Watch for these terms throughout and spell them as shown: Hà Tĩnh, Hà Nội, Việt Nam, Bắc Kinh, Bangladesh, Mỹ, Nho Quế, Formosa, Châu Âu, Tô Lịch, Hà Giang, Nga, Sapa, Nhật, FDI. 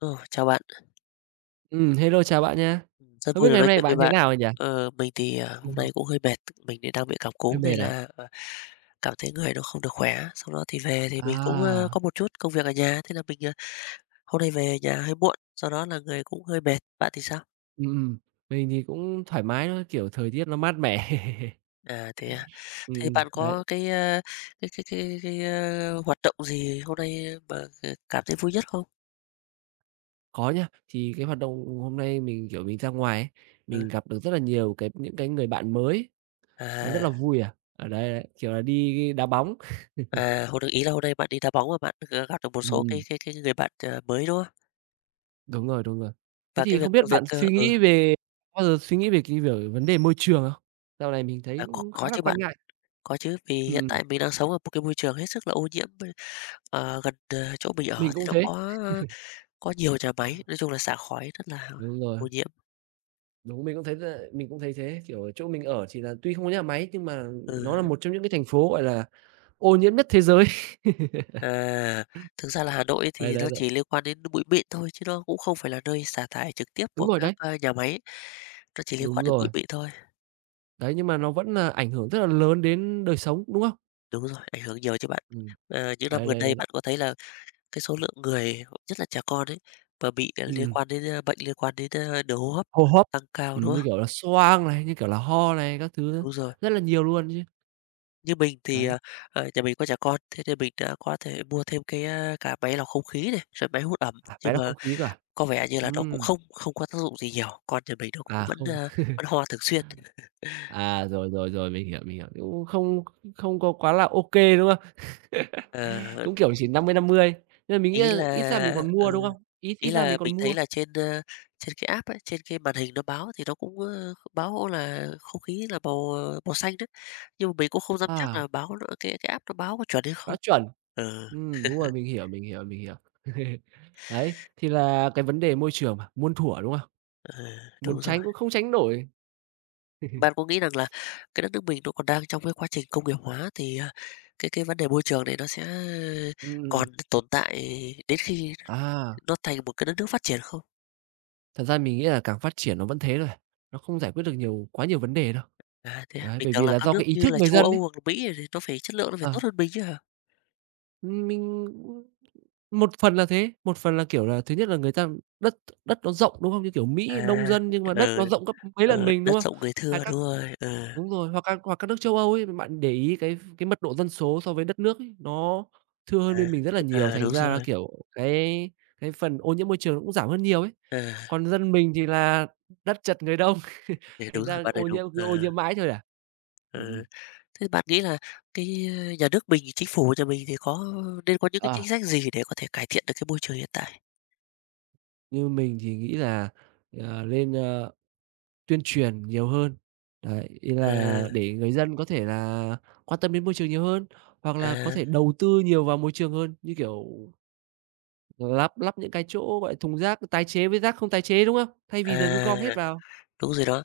Ờ, chào bạn. Hello, chào bạn nha. Rất Không biết vui được ngày hôm nói nay của chuyện với bạn thế bạn. nào rồi nhỉ? Mình thì, hôm Ừm, nay cũng hơi mệt, mình thì đang bị cảm hơi cúm mệt nên à? là cảm thấy người nó không được khỏe. Sau đó thì về thì mình cũng À, có một chút công việc ở nhà, thế là mình hôm nay về nhà hơi muộn, do đó là người cũng hơi mệt. Bạn thì sao? ừm, ừm, mình thì cũng thoải mái thôi, kiểu, thời tiết nó mát mẻ. À? Thế bạn đấy, có cái, ơ, hoạt động gì hôm nay mà cảm thấy vui nhất không? có nha. Thì cái hoạt động hôm nay mình, kiểu, mình ra ngoài ấy, Ừ, mình gặp được rất là nhiều những người bạn mới, nó rất à, là vui à. Ở đấy, đấy, kiểu là, đi đá bóng. à, hôm được ý là hôm nay bạn đi đá bóng mà bạn gặp được một Ừm, số cái ừm, cái cái người bạn mới, đúng không? đúng rồi, đúng rồi. Thế Và thì cái việc không biết việc, bạn ờ suy ừ. nghĩ về bao giờ suy nghĩ về cái việc vấn đề môi trường không? Dạo này mình thấy À, có cũng khá có là chứ bạn, quan ngại. có chứ. Vì hiện Ừm, ừm, tại mình đang sống ở một cái môi trường hết sức là ô nhiễm. Gần, chỗ mình ở mình thì cũng nó thế. có, có nhiều nhà máy, nói chung là xả khói rất là Đúng rồi. ô nhiễm. Đúng, mình cũng thấy là mình cũng thấy thế, kiểu, ở chỗ mình ở thì là tuy không có nhà máy nhưng mà nó là Ừ, một trong những cái thành phố, gọi là, ô nhiễm nhất thế giới. à, thực ra là Hà Nội Đấy, thì đấy, nó đấy. chỉ liên quan đến bụi mịn thôi chứ nó cũng không phải là nơi xả thải trực tiếp Đúng của rồi các, đấy, ơ, nhà máy, nó chỉ liên đúng quan đến rồi. bụi mịn thôi. Đấy, nhưng mà nó vẫn là ảnh hưởng rất là lớn đến đời sống, đúng không? Đúng rồi, ảnh hưởng nhiều chứ bạn. Ừm, Những năm đấy, gần đấy, đấy, đây đấy. bạn có thấy là cái số lượng người, nhất là trẻ con ấy, mà bị liên Ừm, quan đến bệnh liên quan đến đường hô hấp hô hấp, tăng cao, đúng như không? kiểu là xoang này, như kiểu là ho này, các thứ Đúng rồi. rất là nhiều luôn chứ. Như mình thì, Đấy, ờ, ờ, nhà mình có trẻ con, thế nên mình đã có thể mua thêm cái cả máy lọc không khí này, rồi máy hút ẩm, à, máy nhưng lọc mà không khí cơ à? có vẻ như là nó cũng Ừm, không không có tác dụng gì nhiều, con nhà mình nó cũng à, vẫn, không, a, vẫn ho thường xuyên. à, rồi, rồi, rồi, mình hiểu, cũng không không có quá là ô kê, đúng không? Ờ, Cũng, kiểu, chỉ năm mươi nên là mình nghĩ ý là là ít ra mình còn mua, ừ, đúng không? Ít ít ý ra là mình còn mình thấy mua. là trên cái app ấy, trên cái màn hình nó báo thì nó cũng báo là không khí là màu màu xanh đấy, nhưng mà mình cũng không dám chắc À, là báo nó cái app nó báo có chuẩn hay đã không. chuẩn. Ừ, Đúng rồi, mình hiểu, mình hiểu, mình hiểu. Đấy, thì là cái vấn đề môi trường mà, muôn thuở, đúng không? ừ, Muốn đúng rồi. tránh cũng không tránh nổi. Bạn có nghĩ rằng là cái đất nước mình nó còn đang trong cái quá trình công nghiệp hóa thì cái vấn đề môi trường này nó sẽ Ừm, ừm, ừm. còn tồn tại đến khi À, nó thành một cái đất nước phát triển không? thật ra mình nghĩ là càng phát triển nó vẫn thế thôi à, nó không giải quyết được nhiều quá nhiều vấn đề đâu. À, thế à? Đấy, Mình bởi tưởng vì là là các do nước cái ý như thức là người châu dân ấy. Âu hoặc là Mỹ thì nó phải chất lượng nó phải Ờ, tốt hơn mình chứ hả? mình một phần là thế, một phần là, kiểu là, thứ nhất là người ta đất đất nó rộng, đúng không? Như kiểu Mỹ À, đông dân nhưng mà đất ừ, nó rộng gấp mấy lần ừ, mình, đất đúng không? rộng người Hay thưa, đúng các rồi, ừ, đúng rồi, hoặc các nước châu Âu ấy, bạn để ý cái mật độ dân số so với đất nước ấy, nó thưa hơn à, bên mình rất là nhiều, à, thành đúng ra là, rồi, kiểu, cái phần ô nhiễm môi trường nó cũng giảm hơn nhiều ấy. à, Còn dân mình thì là đất chật người đông, thì đúng thành rồi, ra bạn nói ô đúng, nhiễm cứ ờ, ô nhiễm mãi thôi à. Ừm, ừm. ừ. Thế bạn nghĩ là cái nhà nước mình, chính phủ nhà mình thì có nên có những cái Ờ, chính sách gì để có thể cải thiện được cái môi trường hiện tại? như mình thì nghĩ là, lên, tuyên truyền nhiều hơn. Đấy, ý là À, để người dân có thể là quan tâm đến môi trường nhiều hơn, hoặc là có à, thể đầu tư nhiều vào môi trường hơn, như kiểu lắp lắp những cái chỗ, gọi là, thùng rác tái chế với rác không tái chế, đúng không? Thay vì giờ cứ gom hết à, vào. đúng rồi đó.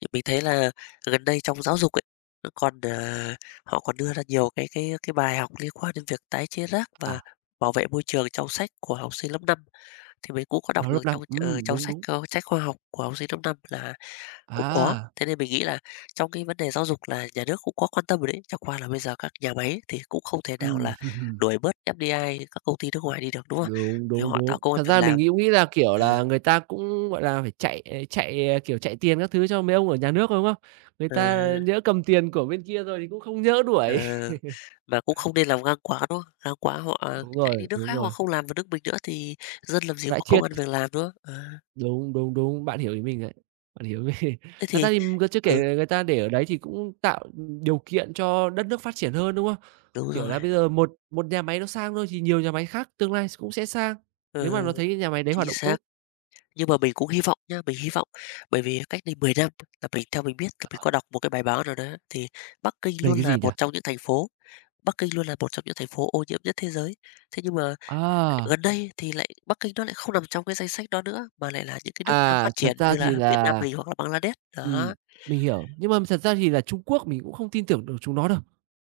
Thì mình thấy là gần đây trong giáo dục ấy, nó còn họ còn đưa ra nhiều cái bài học liên quan đến việc tái chế rác À, và bảo vệ môi trường trong sách của học sinh lớp 5. Thì mình cũng có đọc vào lớp được 5, trong, ờ, trong đúng, sách, đúng. ơ, sách khoa học của học sinh lớp 5 là cũng có. À, Thế nên mình nghĩ là trong cái vấn đề giáo dục là nhà nước cũng có quan tâm rồi đấy, chẳng qua là bây giờ các nhà máy thì cũng không thể nào ừm, là đuổi bớt FDI, các công ty nước ngoài đi được, đúng không? đúng, Vì đúng, họ tạo đúng. công ăn Thật việc ra mình làm. nghĩ cũng nghĩ là, kiểu Ừ, là, người ta cũng, gọi là, phải chạy, chạy, kiểu, chạy tiền các thứ cho mấy ông ở nhà nước, đúng không? Người ta à. nhỡ cầm tiền của bên kia rồi thì cũng không nhỡ đuổi. Ờ, mà cũng không nên làm ngang quá, đúng không? Ngang quá họ Đúng chạy rồi, đi nước đúng khác, họ rồi. không làm vào nước mình nữa thì dân làm gì Rãi có công triết, ăn việc nữa không? À, đúng, đúng, đúng, bạn hiểu ý mình đấy, bạn hiểu ý mình. thế Thật ra thì thì người chưa kể ừ, là người ta để ở đấy thì cũng tạo, điều kiện cho đất nước phát triển hơn, đúng không? đúng Kiểu rồi, là bây giờ một một nhà máy nó sang thôi thì nhiều nhà máy khác tương lai cũng sẽ sang, nếu mà ừ, nó thấy cái nhà máy đấy chính hoạt động xác. tốt. Nhưng mà mình cũng hy vọng nhá, mình hy vọng, bởi vì cách đây 10 năm là mình theo mình biết là mình Ờ, có đọc một cái bài báo nào đó thì Bắc Kinh về luôn cái là gì nhỉ? một trong những thành phố Bắc Kinh luôn là một trong những thành phố ô nhiễm nhất thế giới. Thế nhưng mà À, gần đây thì lại Bắc Kinh nó lại không nằm trong cái danh sách đó nữa, mà lại là những cái nước đang à, phát thật triển ra như thì là Việt Nam là mình hoặc là Bangladesh, ừm, đó. mình hiểu, nhưng mà thật ra thì là Trung Quốc mình cũng không tin tưởng được chúng nó đâu.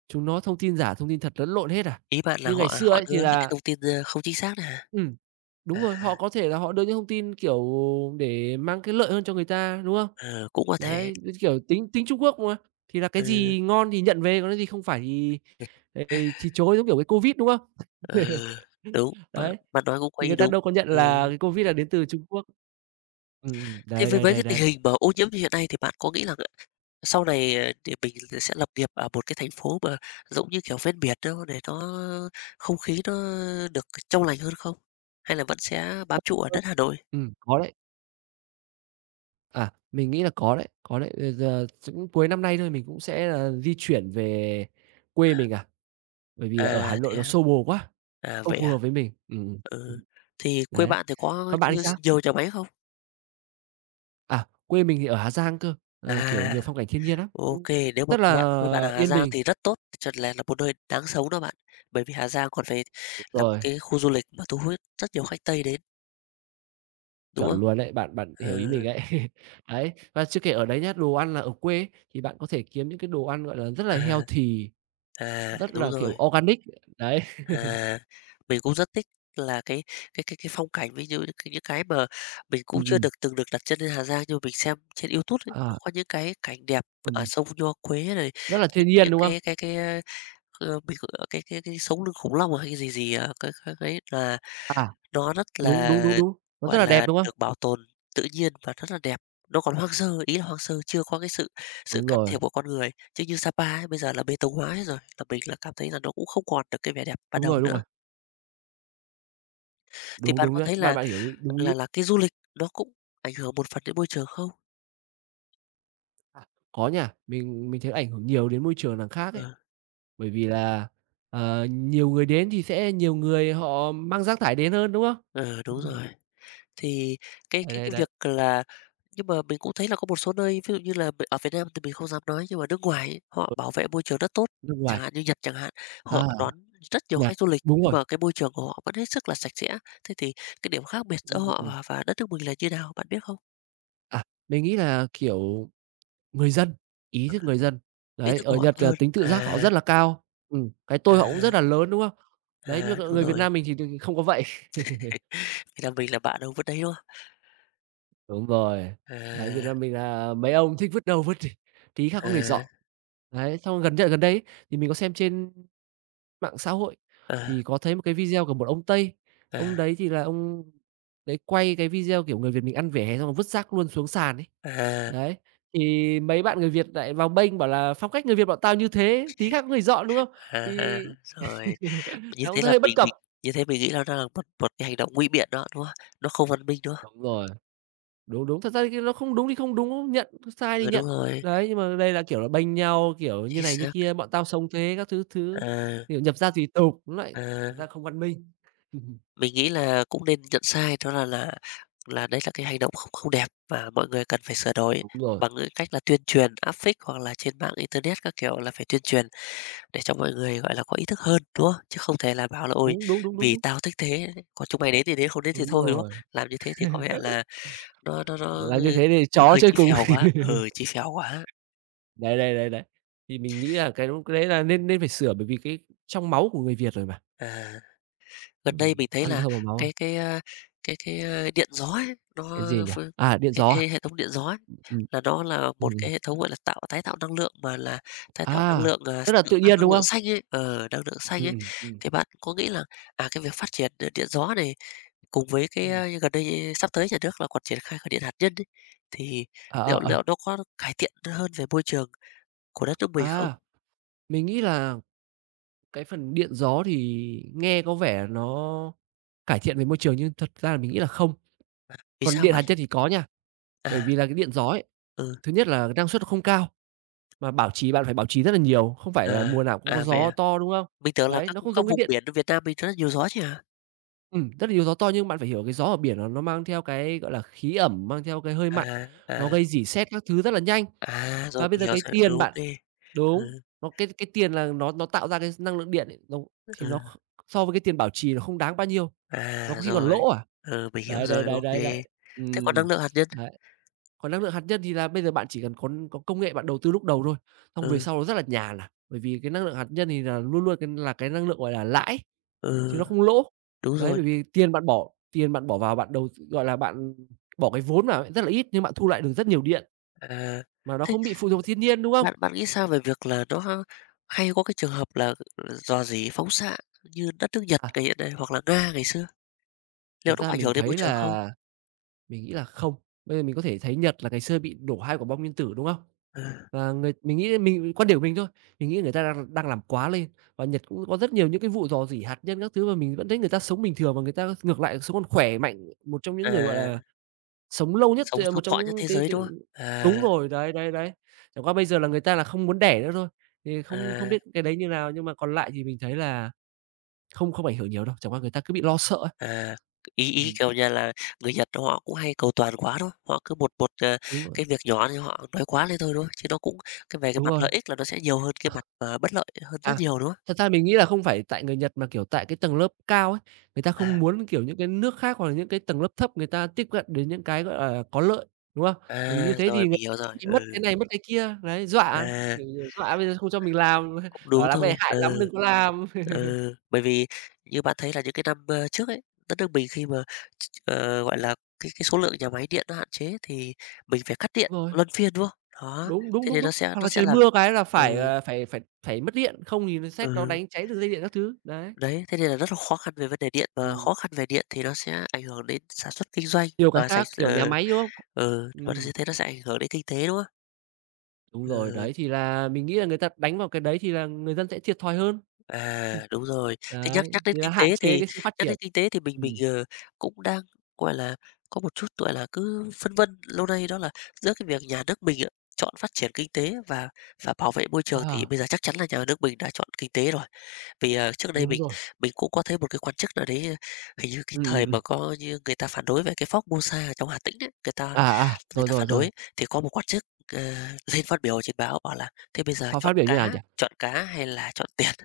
Chúng nó thông tin giả, thông tin thật lẫn lộn hết à. Ý bạn là Như ngày họ xưa họ ấy thì đưa ra cái là thông tin, ra không chính xác đấy hả? ừm. Đúng À, rồi, họ có thể là họ đưa những thông tin, kiểu, để mang cái lợi hơn cho người ta, đúng không? ờ, cũng có thể. Đấy, kiểu tính tính Trung Quốc mà, thì là cái Ừ, gì ngon thì nhận về, còn cái gì không phải thì thì chối, giống kiểu cái Covid, đúng không? ờ, đúng, bạn Đấy, bạn nói cũng có thì người ý ta đúng. đâu có nhận Ừ. là cái Covid là đến từ Trung Quốc. Thế Đấy, với đấy, với đấy, cái tình đấy. hình mà ô nhiễm như hiện nay thì bạn có nghĩ rằng sau này, thì mình sẽ lập nghiệp ở một cái thành phố mà giống như, kiểu, ven biển đâu để nó không khí nó được trong lành hơn không? Hay là vẫn sẽ bám trụ ở đất Hà Nội? Có đấy. À, mình nghĩ là có đấy, có đấy. Bây giờ cũng cuối năm nay thôi mình cũng sẽ là di chuyển về quê mình à. Bởi vì là ở À, Hà Nội thế nó à? xô bồ quá, À, không vậy phù à? hợp với mình. Ừ. Thì quê Đấy. bạn thì có Còn bạn thì sao? nhiều nhà máy không? À, quê mình thì ở Hà Giang cơ, kiểu, À. nhiều phong cảnh thiên nhiên lắm, cũng OK, nếu mà rất quê là bạn quê bạn ở Hà yên Giang bình. thì rất tốt, thật là một nơi đáng sống đó bạn, bởi vì Hà Giang còn phải Đúng là một rồi, cái khu du lịch mà thu hút rất nhiều khách Tây đến, đúng chuẩn không? luôn đấy, bạn bạn hiểu ý mình Ừ, ấy. Đấy, và chưa kể ở đấy nhá, đồ ăn là ở quê ấy, thì bạn có thể kiếm những cái đồ ăn, gọi là, rất là à, healthy, à, rất đúng là, kiểu, rồi, organic, đấy. à, mình cũng rất thích là cái phong cảnh, ví dụ như cái những cái mà mình cũng Ừm, chưa ừm, từng được đặt chân lên Hà Giang, nhưng mà mình xem trên YouTube ấy, nó à, có những cái cảnh đẹp ở ừm, sông Nho Quế này, rất là những thiên nhiên, những đúng không? cái mình, cái sống lưng khủng long à hay cái gì gì, cái đấy là À, nó rất đúng, là, đúng, đúng, đúng, nó rất gọi là đẹp, là, đúng không? được bảo tồn tự nhiên và rất là đẹp, nó còn hoang sơ, ý là hoang sơ chưa có cái sự sự Đúng can rồi, thiệp của con người. Chứ như Sapa ấy, bây giờ là bê tông hóa hết rồi, là mình là cảm thấy là nó cũng không còn được cái vẻ đẹp ban đúng đầu rồi, đúng rồi, nữa. Thì đúng, bạn đúng có đấy, thấy bạn là bạn hiểu ý đúng ý là là cái du lịch nó cũng ảnh hưởng một phần đến môi trường không? à, có nha, mình thấy ảnh hưởng nhiều đến môi trường làng khác Ờ, ấy, bởi vì là, nhiều người đến thì sẽ nhiều người họ mang rác thải đến hơn, đúng không? ờ, đúng rồi. Thì cái Đấy, cái đấy, cái đấy, việc là nhưng mà mình cũng thấy là có một số nơi, ví dụ như là ở Việt Nam thì mình không dám nói, nhưng mà nước ngoài ấy, ừ, họ bảo vệ môi trường rất tốt, nước ngoài, chẳng hạn như Nhật chẳng hạn, họ à, đón rất nhiều Nhật, khách du lịch, đúng nhưng rồi, mà cái môi trường của họ vẫn hết sức là sạch sẽ. Thế thì cái điểm khác biệt giữa họ ừm, và đất nước mình là như nào, bạn biết không? à, mình nghĩ là, kiểu, người dân, ý thức người dân, Ý đấy, thức của ở họ tốt Nhật là hơn. tính tự giác họ À, rất là cao, cái tôi họ cũng à, rất là lớn, đúng không? Đấy, nhưng à, mà đúng người Việt rồi. Nam mình thì đừng không có vậy. Vậy là mình là bạn ở vứt đấy, đúng không? Đúng rồi. Đấy, Việt À, Nam mình là mấy ông thích vứt đâu vứt đi, tí khác có người dọn. à, Đấy, xong gần đây ấy, thì mình có xem trên mạng xã hội à, thì có thấy một cái video của một ông Tây, ông đấy thì là ông đấy quay cái video, kiểu, người Việt mình ăn vỉa hè xong rồi vứt rác luôn xuống sàn ấy. à, Đấy, thì mấy bạn người Việt lại vào bênh bảo là phong cách người Việt bọn tao như thế, tí khác có người dọn, đúng không? à, à, Thì rồi. Như nó cũng thế là hơi bất mình cập. mình như thế mình nghĩ là nó là một một cái hành động nguy biện đó, đúng không? Nó không văn minh, đúng không? Đúng rồi. Đúng, đúng, thật ra thì cái nó không đúng thì không đúng, nhận, sai thì Ừ, đúng nhận. rồi, Đấy, nhưng mà đây là, kiểu là, bênh nhau, kiểu, như chính này như xác. kia, "Bọn tao sống thế" các thứ thứ, À, kiểu, nhập gia tùy tục, nó lại à, thật ra không văn minh. mình nghĩ là cũng nên nhận sai đó là là đấy là cái hành động không không đẹp và mọi người cần phải sửa đổi Đúng rồi, bằng cái cách là tuyên truyền áp phích hoặc là trên mạng internet các kiểu là phải tuyên truyền để cho mọi người, gọi là, có ý thức hơn, đúng không? Chứ không thể là bảo là "Ôi, đúng, đúng, đúng, đúng, vì đúng, tao thích thế, còn chúng mày đến thì đến, không đến thì đúng thôi", đúng không? rồi, Làm như thế thì có vẻ là nó làm như thế thì chó hơi chơi chí cùng. phèo quá, ừ, chí phèo quá. Đấy, đấy, đấy, đấy, thì mình nghĩ là cái đúng cái đấy là nên nên phải sửa bởi vì cái trong máu của người Việt rồi mà. À, gần đây mình thấy Ăn là thơm vào máu à. cái cái, a, cái, a, điện gió ấy, nó Cái gì nhỉ? ph À, điện cái gió à? cái hệ thống điện gió ấy, Ừm, ừm, là nó là một ừm. cái hệ thống, gọi là, tái tạo năng lượng mà là tái tạo năng À, lượng, tức là tự tự nhiên, năng đúng lượng không? xanh ấy, năng lượng xanh Ừm, ấy. ừm, ừm, Thì bạn có nghĩ là, cái việc phát triển, điện gió này cùng với cái, ừm. a, gần đây sắp tới nhà nước là còn triển khai cả điện hạt nhân ấy, thì Ờ, ờ, liệu ờ, liệu nó có cải thiện hơn về môi trường của đất nước mình không? à. Mình nghĩ là cái phần điện gió thì nghe có vẻ nó cải thiện về môi trường nhưng thật ra là mình nghĩ là không. Vì Còn sao điện bạn? hạt nhân thì có nha, bởi À, vì là cái điện gió ấy, ừ, thứ nhất là năng suất nó không cao, mà bảo trì bạn phải bảo trì rất là nhiều, không phải là à, mùa nào cũng có à, vậy gió à? to, đúng không? Mình tưởng là Đấy, các nó không giống các cái vùng điện biển ở Việt Nam mình rất là nhiều gió chứ hả? Rất là nhiều gió to nhưng bạn phải hiểu cái gió ở biển nó mang theo cái, gọi là, khí ẩm, mang theo cái hơi mặn, À, nó à, gây rỉ sét các thứ rất là nhanh. à, Và rồi bây mình giờ hiểu cái rồi, ừ, tiền ô bạn Ừ, đúng, nó cái tiền là nó tạo ra cái năng lượng điện ấy, nó thì nó kh ừ, so với cái tiền bảo trì nó không đáng bao nhiêu, nó à, có khi còn rồi, lỗ à. ừ, mình hiểu Đấy, đấy, rồi, đấy, OK. đấy, đấy. Thế còn Ừm, năng lượng hạt nhân? đấy. Còn năng lượng hạt nhân thì là bây giờ bạn chỉ cần có công nghệ bạn đầu tư lúc đầu thôi, xong về Ừ, sau nó rất là nhàn à, bởi vì cái năng lượng hạt nhân thì là luôn luôn cái là cái năng lượng, gọi là, lãi. Chứ nó ừ, không lỗ. đúng Đấy, rồi, bởi vì tiền bạn bỏ vào bạn đầu gọi là, bạn bỏ cái vốn vào ấy rất là ít nhưng bạn thu lại được rất nhiều điện, à. mà nó Thế không bị phụ thuộc vào thiên nhiên, đúng không? bạn bạn nghĩ sao về việc là hay có cái trường hợp là, rò rỉ phóng xạ như đất nước Nhật À, ngày hiện nay hoặc là Nga ngày xưa, thật liệu nó ra có ảnh mình hưởng đến môi thấy trường không? là mình nghĩ là không. Bây giờ mình có thể thấy Nhật là ngày xưa bị đổ 2 quả bom nguyên tử, đúng không? Ừ, Và người mình nghĩ mình quan điểm của mình thôi, mình nghĩ người ta đang đang làm quá lên. Và Nhật cũng có rất nhiều những cái vụ rò rỉ hạt nhân các thứ mà mình vẫn thấy người ta sống bình thường và người ta ngược lại sống còn khỏe mạnh, một trong những người, gọi là, à, sống lâu nhất thì sống là sót một trong thọ nhất những thế cái giới, cái đúng không? đúng À, rồi, đấy, đấy, đấy. Chẳng qua bây giờ là người ta là không muốn đẻ nữa thôi, thì không không à. biết cái đấy như nào, nhưng mà còn lại thì mình thấy là không không ảnh hưởng nhiều đâu, chẳng qua người ta cứ bị lo sợ ấy. À, ý ý, Ừm, kiểu như là, người Nhật họ cũng hay cầu toàn quá, đúng không? Họ cứ một một, đúng rồi, cái việc nhỏ thì họ nói quá lên thôi, đúng không? Chứ nó cũng cái về cái đúng mặt rồi. lợi ích là nó sẽ nhiều hơn cái mặt, bất lợi hơn rất À, nhiều, đúng không? thật ra mình nghĩ là không phải tại người Nhật mà, kiểu, tại cái tầng lớp cao ấy, người ta không À, muốn, kiểu, những cái nước khác hoặc là những cái tầng lớp thấp người ta tiếp cận đến những cái, gọi là, có lợi, đúng không? Bởi vì như à, thế rồi, thì người mình ta hiểu rồi, bị mất cái ừ, này, mất cái kia, đấy, dọa, à, kiểu, dọa bây giờ không cho mình làm, cũng bảo đúng làm cái này thôi, hại lắm, đừng ừ, có làm. ừ. Bởi vì như bạn thấy là những cái năm, trước ấy, đất nước mình khi mà gọi là, cái số lượng nhà máy điện nó hạn chế thì mình phải cắt Đúng điện rồi, luân phiên, đúng không? Đó, đúng, đúng, thế đúng, nên nó đúng. sẽ Hoặc nó là sẽ trời là mưa cái là ừ, phải, phải mất điện, không thì nó sét nó ừ. đánh cháy đường dây điện các thứ, đấy. Đấy, thế nên là rất là khó khăn về vấn đề điện, và Ừm, khó khăn về điện thì nó sẽ ảnh hưởng đến sản xuất kinh doanh, nhiều cái và khác, kiểu, nhà máy, đúng không? ừ, và nó Ừm. sẽ thế nó sẽ ảnh hưởng đến kinh tế, đúng không? Đúng rồi, Ừ, đấy, thì là mình nghĩ là người ta đánh vào cái đấy thì là người dân sẽ thiệt thòi hơn. Ừm. à, đúng rồi. Thế nhắc Đấy, nhắc đến thì là kinh hạn tế chế thì cái sự phát nhắc triển. đến kinh tế thì mình, Ừm. Cũng đang, gọi là, có một chút, gọi là, cứ phân vân lâu nay đó là giữa cái việc nhà nước mình á, chọn phát triển kinh tế và bảo vệ môi trường thì À, bây giờ chắc chắn là nhà nước mình đã chọn kinh tế rồi. Vì, trước đây đúng mình rồi. mình cũng có thấy một cái quan chức nào đấy, hình như cái Ừm, ừm, thời ừm. mà có như người ta phản đối về cái Formosa ở trong Hà Tĩnh ấy, À, à, người rồi, ta rồi, phản rồi. đối thì có một quan chức, ờ, lên phát biểu trên báo bảo là "Thế bây giờ Họ phát biểu như nào nhỉ? Chọn cá hay là chọn tiền?"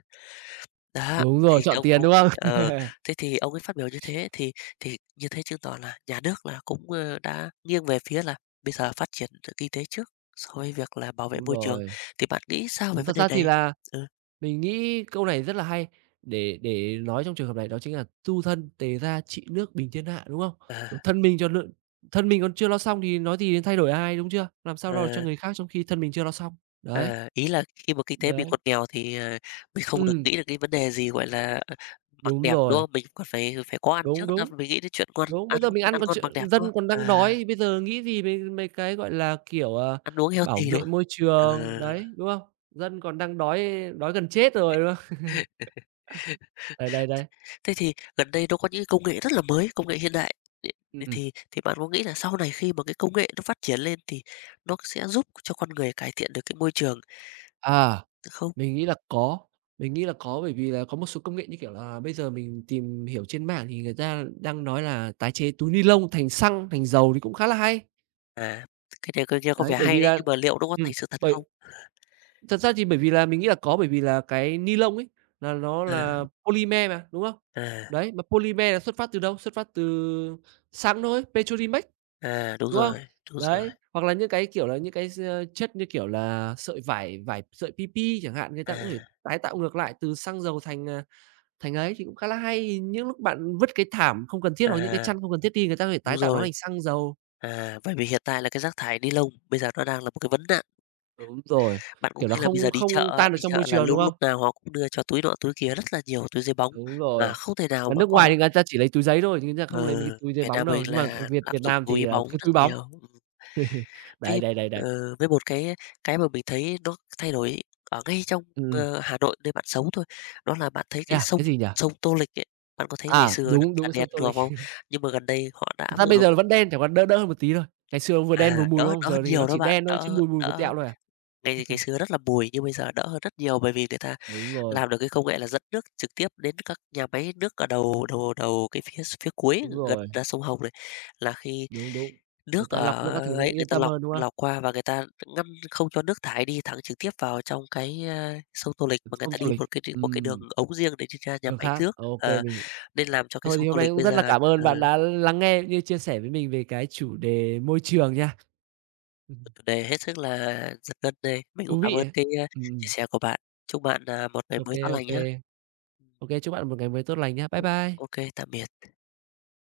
Đó, Đúng rồi, thì chọn ông tiền, ông đúng không? ờ, thế thì ông ấy phát biểu như thế thì như thế chứng tỏ là nhà nước là cũng, đã nghiêng về phía là bây giờ phát triển kinh tế trước so với việc là bảo vệ Đúng môi trường, rồi. thì bạn nghĩ sao về Đúng, thật vấn đề ra thì này? là Ừ, mình nghĩ câu này rất là hay để nói trong trường hợp này đó chính là "Tu thân, tề gia, trị nước, bình thiên hạ", đúng không? à, Đúng, thân mình cho nước thân mình còn chưa lo xong thì nói gì đến thay đổi ai, đúng chưa? Làm sao lo được cho ờ. người khác trong khi thân mình chưa lo xong. Đấy, Ờ, ý là khi mà kinh tế mình đấy. còn nghèo thì, mình không được Ừm, nghĩ được cái vấn đề gì, gọi là, mặc đúng đẹp, đúng rồi, không? Mình còn phải phải có ăn trước đúng, đã, đúng, mình nghĩ đến chuyện đúng. ăn Bây giờ mình ăn ăn còn ngon chưa mặc đẹp, đúng dân không? còn đang À, đói, thì bây giờ nghĩ gì về mấy cái, gọi là, kiểu, à, ăn uống bảo healthy, đúng vệ không? môi trường, Ờ. đấy, đúng không? Dân còn đang đói đói gần chết rồi, đúng không? Đấy, đấy, đấy. Thế thì gần đây nó có những công nghệ rất là mới, công nghệ hiện đại, thì Ừm, thì bạn có nghĩ là sau này khi mà cái công nghệ nó phát triển lên thì nó sẽ giúp cho con người cải thiện được cái môi trường à, không? mình nghĩ là có, mình nghĩ là có bởi vì là có một số công nghệ, như kiểu là, bây giờ mình tìm hiểu trên mạng thì người ta đang nói là tái chế túi ni lông thành xăng, thành dầu thì cũng khá là hay. À, cái này coi nghe có Đấy, vẻ bởi vì hay đấy, là nhưng mà liệu nó có ừm, thành sự thật không? bởi thật ra thì bởi vì là mình nghĩ là có, bởi vì là cái ni lông ấy, là nó À, là polymer mà, đúng không? à, Đấy, mà polymer là xuất phát từ đâu? Xuất phát từ xăng thôi, Petrolimex, à, đúng không? Đúng rồi, Đấy, hoặc là những cái, kiểu là, những cái s chất như kiểu là sợi vải vải sợi PP chẳng hạn, người ta cũng có thể à. tái tạo ngược lại từ xăng dầu thành, à, thành ấy thì cũng khá là hay. Những lúc bạn vứt cái thảm không cần thiết hoặc những cái À, chăn không cần thiết đi, người ta có thể đúng tái tạo nó rồi. thành xăng dầu. À, bởi vì hiện tại là cái rác thải ni lông bây giờ nó đang là một cái vấn nạn. Đúng rồi, Bạn cũng kiểu, nó thấy là bây không giờ không tan được đi trong môi chợ là trường, đúng lúc không? lúc nào họ cũng đưa cho túi nọ túi kia rất là nhiều túi giấy bóng, Đúng mà rồi. không thể nào Mà mà nước ngoài có thì người ta chỉ lấy túi giấy thôi, chứ người ta không ờ, lấy mấy cái túi giấy Việt bóng Nam mình đâu, nhưng mà ở là Việt lạm Việt dụng Nam thì, túi à, bóng cái rất túi bóng. nhiều. Đấy, Với, đấy, đấy, đấy. với một cái mà mình thấy nó thay đổi ở ngay trong, Ừm, ừm. Hà Nội nơi bạn sống thôi, đó là bạn thấy Thế cái à? sông Cái gì nhỉ? sông Tô Lịch ấy, bạn có thấy ngày À, xưa rất đúng, là đúng sông đen Tô đùa Lịch. không? Nhưng mà gần đây họ đã Thật áp ra dụng bây được giờ vẫn đen, chẳng qua đỡ đỡ hơn một tí thôi. Ngày xưa nó vừa đen vừa à, mùi, đúng đỡ không? đỡ Giờ thì nó nhiều đó chỉ bạn, đen thôi, chứ đỡ mùi mùi vừa đỡ tẹo thôi à. Ngày xưa rất là mùi nhưng bây giờ đỡ hơn rất nhiều, bởi vì người ta Đúng rồi, làm được cái công nghệ là dẫn nước trực tiếp đến các nhà máy nước ở đầu đầu đầu cái phía phía cuối đúng gần rồi, ra sông Hồng này, là khi đúng, đúng. Người nước ta ở lọc nước các thứ nó cũng ấy người yên ta tâm lọc hơn, đúng không? lọc qua và người ta ngăn không cho nước thải đi thẳng trực tiếp vào trong cái, sông Tô Lịch, mà người Sông ta Tô đi Lịch. Một cái đường ống riêng để đi ra nhà Đường máy khác. nước, OK, ờ, mình nên làm cho cái thôi thì sông hôm Tô nay Lịch cũng bây rất là giờ cảm ơn ờ, bạn đã lắng nghe cũng như chia sẻ với mình về cái chủ đề môi trường nha. Ừm, chủ đề hết sức là giật gân này. Mình cũng thú cảm vị ơn ấy. cái, Ừm, chia ừm. sẻ của bạn. Chúc bạn, một ngày OK, OK, mới tốt lành nhé. OK, chúc bạn một ngày mới tốt lành nhé. Bye Ô bye. ô tạm biệt.